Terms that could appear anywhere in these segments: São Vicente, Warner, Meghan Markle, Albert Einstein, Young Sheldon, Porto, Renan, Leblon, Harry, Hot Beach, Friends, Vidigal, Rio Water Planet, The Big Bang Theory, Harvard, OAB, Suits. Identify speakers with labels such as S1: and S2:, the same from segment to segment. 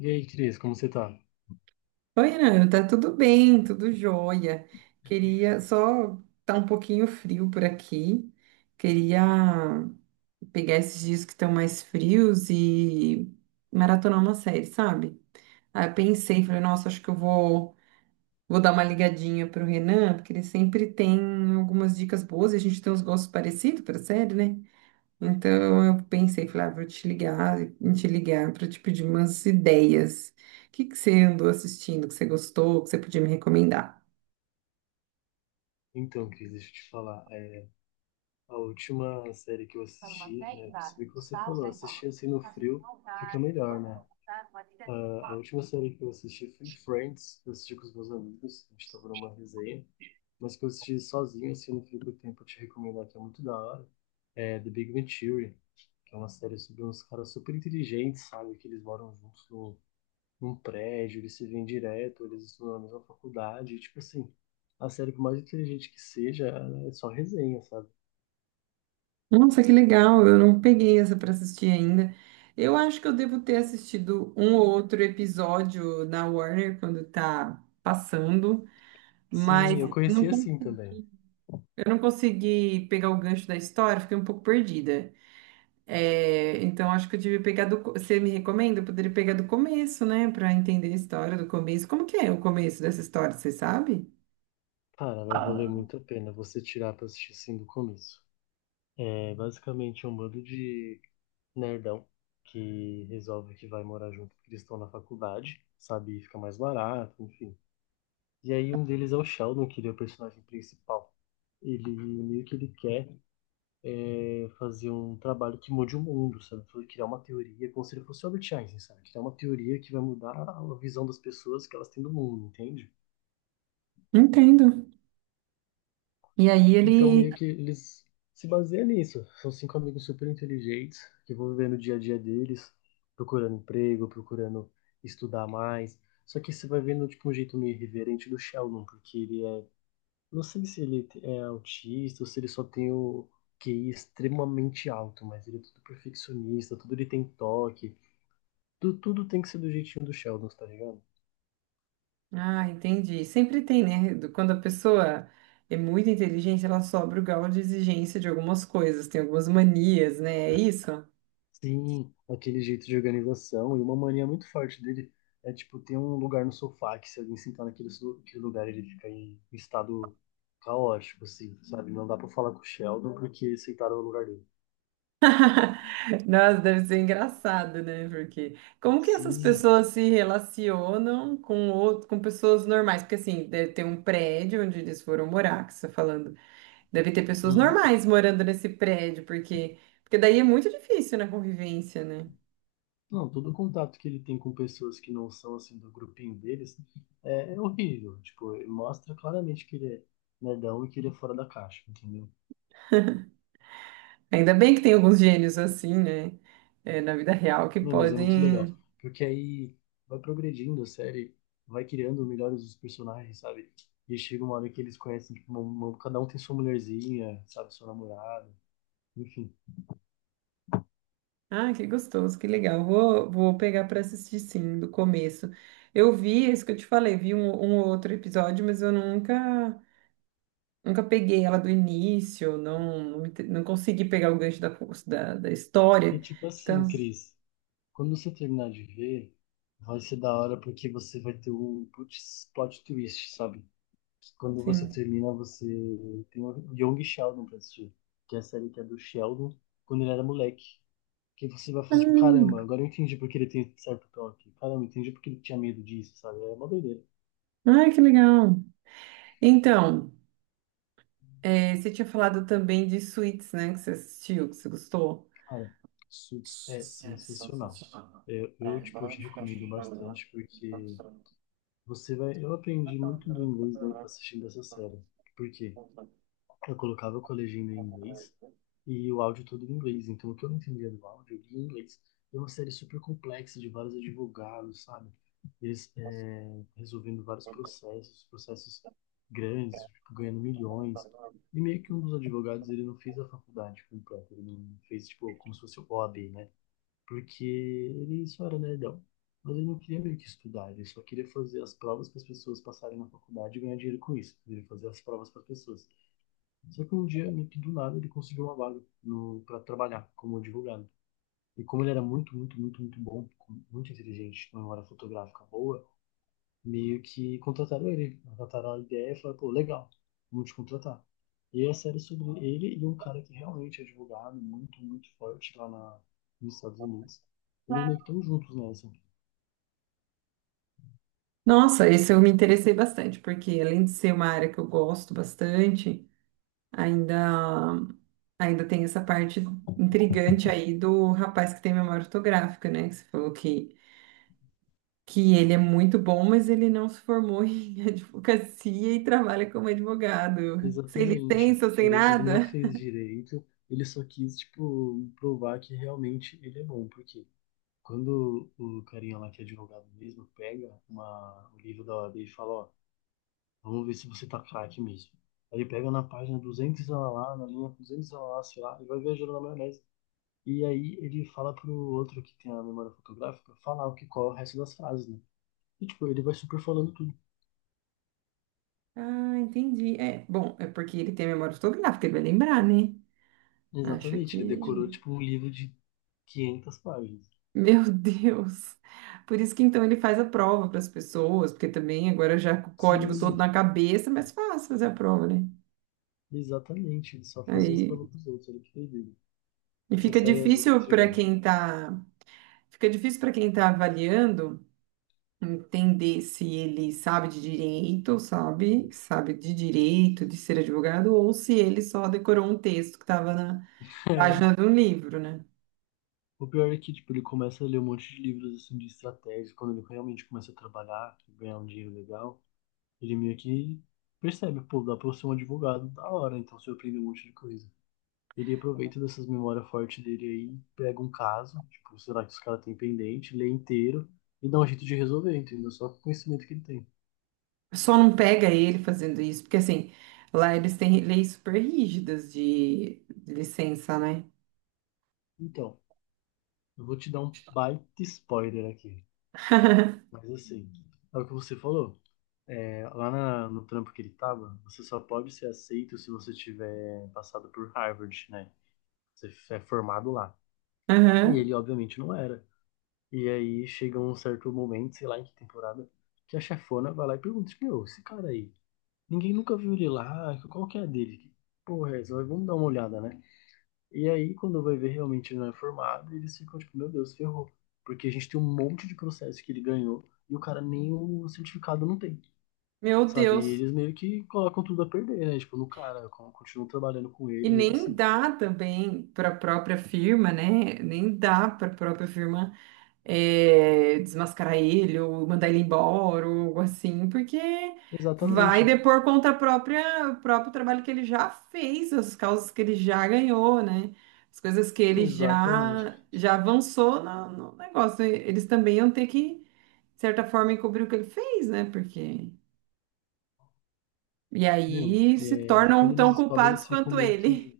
S1: E aí, Cris, como você tá?
S2: Oi, Ana, tá tudo bem, tudo jóia. Queria só tá um pouquinho frio por aqui. Queria pegar esses dias que estão mais frios e maratonar uma série, sabe? Aí eu pensei, falei, nossa, acho que eu vou dar uma ligadinha pro Renan, porque ele sempre tem algumas dicas boas e a gente tem uns gostos parecidos pra série, né? Então eu pensei, falei, ah, vou te ligar para te pedir umas ideias. O que que você andou assistindo, que você gostou, que você podia me recomendar?
S1: Então, Cris, deixa eu te falar. A última série que eu assisti, né? Percebi que você falou, assistir assim no frio fica melhor, né? Ah, a última série que eu assisti foi Friends, que eu assisti com os meus amigos, a gente tava numa resenha, mas que eu assisti sozinho, assim, no frio do tempo, eu te recomendar que é muito da hora. É The Big Bang Theory, que é uma série sobre uns caras super inteligentes, sabe? Que eles moram juntos num prédio, eles se veem direto, eles estudam na mesma faculdade, tipo assim, a série, por mais inteligente que seja, ela é só resenha, sabe?
S2: Nossa, que legal, eu não peguei essa para assistir ainda. Eu acho que eu devo ter assistido um ou outro episódio na Warner quando tá passando,
S1: Sim,
S2: mas
S1: eu
S2: não
S1: conheci
S2: con-
S1: assim também.
S2: eu não consegui pegar o gancho da história, fiquei um pouco perdida. É, então acho que eu tive que Você me recomenda? Eu poderia pegar do começo, né? Pra entender a história do começo. Como que é o começo dessa história, você sabe?
S1: Cara, vai valer muito a pena você tirar pra assistir assim do começo. É basicamente um bando de nerdão que resolve que vai morar junto porque eles estão na faculdade, sabe? E fica mais barato, enfim. E aí um deles é o Sheldon, que ele é o personagem principal. Ele meio que ele quer fazer um trabalho que mude o mundo, sabe? Criar uma teoria, como se ele fosse o Albert Einstein, sabe? Criar uma teoria que vai mudar a visão das pessoas que elas têm do mundo, entende?
S2: Entendo. E aí
S1: Então,
S2: ele.
S1: meio que eles se baseiam nisso. São cinco amigos super inteligentes que vão viver no dia a dia deles, procurando emprego, procurando estudar mais. Só que você vai vendo, tipo, um jeito meio irreverente do Sheldon, porque ele é... Não sei se ele é autista ou se ele só tem o QI extremamente alto, mas ele é tudo perfeccionista, tudo ele tem toque. Tudo tem que ser do jeitinho do Sheldon, tá ligado?
S2: Ah, entendi. Sempre tem, né? Quando a pessoa é muito inteligente, ela sobe o grau de exigência de algumas coisas, tem algumas manias, né? É isso?
S1: Sim, aquele jeito de organização e uma mania muito forte dele é, tipo, ter um lugar no sofá que se alguém sentar aquele lugar ele fica em estado caótico, assim, sabe? Não dá pra falar com o Sheldon porque sentaram no lugar dele.
S2: Nossa, deve ser engraçado, né? Porque como que essas
S1: Sim.
S2: pessoas se relacionam com outro, com pessoas normais? Porque assim, deve ter um prédio onde eles foram morar, que você está falando. Deve ter pessoas
S1: Uhum.
S2: normais morando nesse prédio, porque daí é muito difícil na convivência, né?
S1: Não, todo contato que ele tem com pessoas que não são, assim, do grupinho deles é horrível. Tipo, ele mostra claramente que ele é nerdão e que ele é fora da caixa, entendeu?
S2: Ainda bem que tem alguns gênios assim, né? É, na vida real que
S1: Não, mas é muito legal,
S2: podem.
S1: porque aí vai progredindo a série, vai criando melhores os personagens, sabe? E chega uma hora que eles conhecem, tipo, cada um tem sua mulherzinha, sabe, sua namorada, enfim.
S2: Ah, que gostoso, que legal. Vou pegar para assistir sim, do começo. Eu vi, é isso que eu te falei, vi um ou outro episódio, mas eu nunca peguei ela do início, não, não, não consegui pegar o gancho da
S1: E
S2: história.
S1: tipo
S2: Então,
S1: assim, Cris, quando você terminar de ver, vai ser da hora porque você vai ter um putz, plot twist, sabe? Que Quando você
S2: sim.
S1: termina, você tem o Young Sheldon pra assistir, que é a série que é do Sheldon quando ele era moleque. Que você vai falar, tipo, caramba,
S2: Ah,
S1: agora eu entendi porque ele tem certo toque. Caramba, eu entendi porque ele tinha medo disso, sabe? É uma doideira.
S2: Ai, que legal. Então. É, você tinha falado também de Suits, né? Que você assistiu, que você gostou.
S1: Cara, Suits é sensacional. Tipo, te recomendo bastante porque você vai. Eu aprendi muito do inglês, né, assistindo essa série. Por quê? Eu colocava o legenda em inglês e o áudio todo em inglês. Então, o que eu não entendia do áudio, eu lia em inglês. É uma série super complexa de vários advogados, sabe? Eles resolvendo vários processos, processos grandes, tipo, ganhando milhões. E meio que um dos advogados, ele não fez a faculdade completa, ele não fez, tipo, como se fosse o OAB, né? Porque ele só era nerdão. Mas ele não queria meio que estudar, ele só queria fazer as provas para as pessoas passarem na faculdade e ganhar dinheiro com isso. Ele queria fazer as provas para as pessoas. Só que um dia, meio que do nada, ele conseguiu uma vaga no, para trabalhar como advogado. E como ele era muito, muito, muito, muito bom, muito inteligente, com uma memória fotográfica boa, meio que contrataram ele. Contrataram a ideia e falaram, pô, legal, vamos te contratar. E a série é sobre ele e um cara que realmente é advogado, muito, muito forte nos Estados Unidos. Eles meio que estão juntos nessa.
S2: Nossa, esse eu me interessei bastante, porque além de ser uma área que eu gosto bastante, ainda, ainda tem essa parte intrigante aí do rapaz que tem memória fotográfica, né? Que você falou que ele é muito bom, mas ele não se formou em advocacia e trabalha como advogado. Sem
S1: Exatamente.
S2: licença, sem
S1: Ele não
S2: nada.
S1: fez direito, ele só quis, tipo, provar que realmente ele é bom. Porque Quando o carinha lá que é advogado mesmo pega o livro da OAB e fala, ó, vamos ver se você tá craque mesmo. Aí ele pega na página 200 ela lá, na linha 200 ela lá, sei lá, e vai viajando na maionese. E aí ele fala pro outro que tem a memória fotográfica falar o que qual é o resto das frases, né? E tipo, ele vai super falando tudo.
S2: Ah, entendi. É, bom, é porque ele tem memória fotográfica, ele vai lembrar, né? Acho
S1: Exatamente, ele decorou
S2: que.
S1: tipo um livro de 500 páginas.
S2: Meu Deus! Por isso que então ele faz a prova para as pessoas, porque também agora já com o código todo
S1: Sim,
S2: na cabeça, é mais fácil fazer a prova, né?
S1: exatamente, ele só fazia isso para
S2: Aí
S1: os outros, ele que fez ele.
S2: e
S1: Essa
S2: fica
S1: série é muito
S2: difícil para
S1: intrigante.
S2: quem tá, fica difícil para quem tá avaliando entender se ele sabe de direito, sabe, sabe de direito, de ser advogado, ou se ele só decorou um texto que estava na página de um livro, né?
S1: O pior é que, tipo, ele começa a ler um monte de livros, assim, de estratégia. Quando ele realmente começa a trabalhar, ganhar um dinheiro legal, ele meio que percebe, pô, dá pra eu ser um advogado da hora, então se eu aprender um monte de coisa. Ele aproveita dessas memórias fortes dele aí, pega um caso, tipo, será que os caras têm pendente, lê inteiro e dá um jeito de resolver, entendeu? Só com o conhecimento que ele tem.
S2: Só não pega ele fazendo isso, porque assim, lá eles têm leis super rígidas de licença, né?
S1: Então, eu vou te dar um baita spoiler aqui. Mas assim, é o que você falou. É, no trampo que ele tava, você só pode ser aceito se você tiver passado por Harvard, né? Você é formado lá. E
S2: Aham.
S1: ele, obviamente, não era. E aí chega um certo momento, sei lá em que temporada, que a chefona vai lá e pergunta: tipo, meu, esse cara aí, ninguém nunca viu ele lá, qual que é a dele? Que porra é essa? Vamos dar uma olhada, né? E aí, quando vai ver realmente ele não é formado, eles ficam tipo: meu Deus, ferrou. Porque a gente tem um monte de processo que ele ganhou e o cara nem o certificado não tem.
S2: Meu
S1: Sabe? E
S2: Deus.
S1: eles meio que colocam tudo a perder, né? Tipo, no cara, continuam trabalhando com
S2: E
S1: ele mesmo
S2: nem
S1: assim.
S2: dá também para a própria firma, né? Nem dá para a própria firma desmascarar ele ou mandar ele embora ou algo assim, porque vai
S1: Exatamente.
S2: depor contra a própria, o próprio trabalho que ele já fez, as causas que ele já ganhou, né? As coisas que ele
S1: Exatamente.
S2: já, já avançou no negócio. E Eles também iam ter que, de certa forma, encobrir o que ele fez, né? Porque. E aí se tornam
S1: Quando eles
S2: tão
S1: descobrem,
S2: culpados
S1: eles ficam
S2: quanto
S1: meio
S2: ele.
S1: que.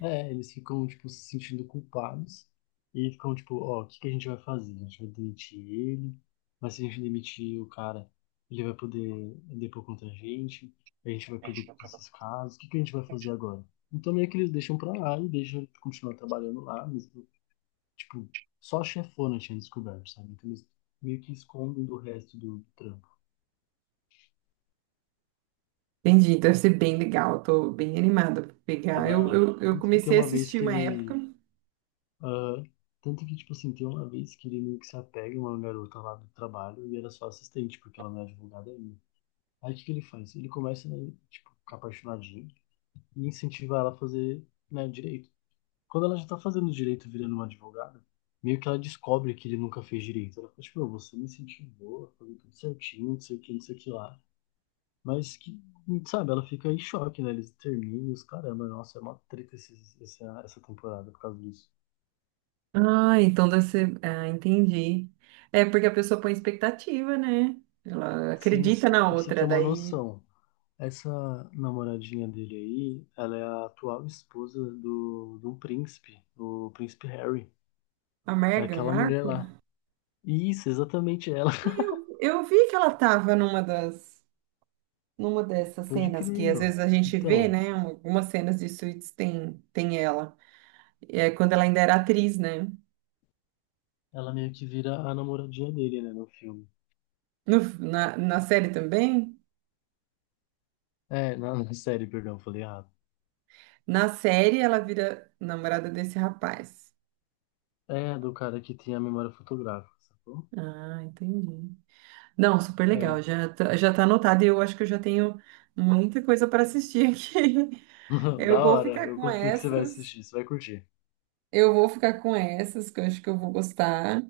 S1: É, eles ficam, tipo, se sentindo culpados. E ficam, tipo, ó, o que que a gente vai fazer? A gente vai demitir ele, mas se a gente demitir o cara, ele vai poder depor contra a gente vai perder todos esses casos, o que que a gente vai fazer agora? Então meio que eles deixam pra lá e deixam ele continuar trabalhando lá, mesmo. Tipo, só a chefona tinha descoberto, sabe? Então eles meio que escondem do resto do trampo.
S2: Entendi, então deve ser bem legal, tô bem animada pra
S1: É
S2: pegar.
S1: da
S2: Eu,
S1: hora.
S2: eu, eu
S1: Tanto que tem
S2: comecei a
S1: uma vez
S2: assistir
S1: que
S2: uma época,
S1: ele. ah, Tanto que, tipo assim, tem uma vez que ele meio que se apega a uma garota lá do trabalho e era só assistente, porque ela não é advogada ainda. Aí o que que ele faz? Ele começa, né, tipo, ficar apaixonadinho e incentiva ela a fazer, né, direito. Quando ela já tá fazendo direito, virando uma advogada, meio que ela descobre que ele nunca fez direito. Ela fala, tipo, "Meu, você me incentivou a fazer tudo certinho, não sei o que, não sei o que lá. Mas que, sabe, ela fica em choque, né? Eles terminam e os caramba, nossa, é uma treta essa, essa temporada por causa disso.
S2: Ah, então deve ser. Ah, entendi. É porque a pessoa põe expectativa, né? Ela
S1: Sim,
S2: acredita na
S1: e pra você ter
S2: outra,
S1: uma
S2: daí
S1: noção, essa namoradinha dele aí, ela é a atual esposa do príncipe Harry,
S2: a
S1: é
S2: Meghan
S1: aquela mulher
S2: Markle.
S1: lá. Isso, exatamente ela.
S2: Eu vi que ela tava numa das. Numa dessas
S1: Pode
S2: cenas
S1: crer,
S2: que às
S1: meu.
S2: vezes a gente vê,
S1: Então,
S2: né? Algumas cenas de Suits tem, tem ela. É quando ela ainda era atriz, né?
S1: ela meio que vira a namoradinha dele, né, no filme.
S2: Na série também?
S1: É, na série, perdão, falei errado.
S2: Na série ela vira namorada desse rapaz.
S1: É, do cara que tem a memória fotográfica, sacou?
S2: Ah, entendi. Não, super
S1: É.
S2: legal. Já tá anotado e eu acho que eu já tenho muita coisa para assistir aqui.
S1: Da
S2: Eu vou
S1: hora,
S2: ficar
S1: eu
S2: com
S1: confio que você vai
S2: essas.
S1: assistir, você vai curtir.
S2: Eu vou ficar com essas, que eu acho que eu vou gostar.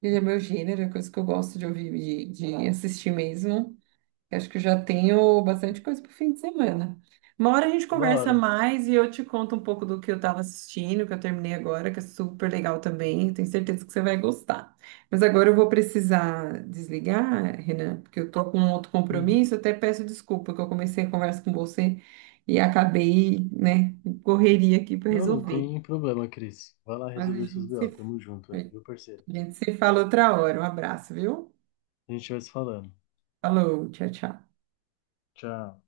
S2: Ele é meu gênero, é coisa que eu gosto de ouvir, de assistir mesmo. Eu acho que eu já tenho bastante coisa para o fim de semana. Uma hora a gente
S1: Da
S2: conversa
S1: hora.
S2: mais e eu te conto um pouco do que eu estava assistindo, que eu terminei agora, que é super legal também. Tenho certeza que você vai gostar. Mas agora eu vou precisar desligar, Renan, porque eu tô com um outro
S1: Uhum.
S2: compromisso. Até peço desculpa que eu comecei a conversa com você e acabei, né, em correria aqui para
S1: Não, não
S2: resolver.
S1: tem problema, Cris. Vai lá
S2: Mas
S1: resolver seus BO, tamo junto
S2: a
S1: aí, viu, parceiro?
S2: gente se fala outra hora. Um abraço, viu?
S1: A gente vai se falando.
S2: Falou, tchau, tchau.
S1: Tchau.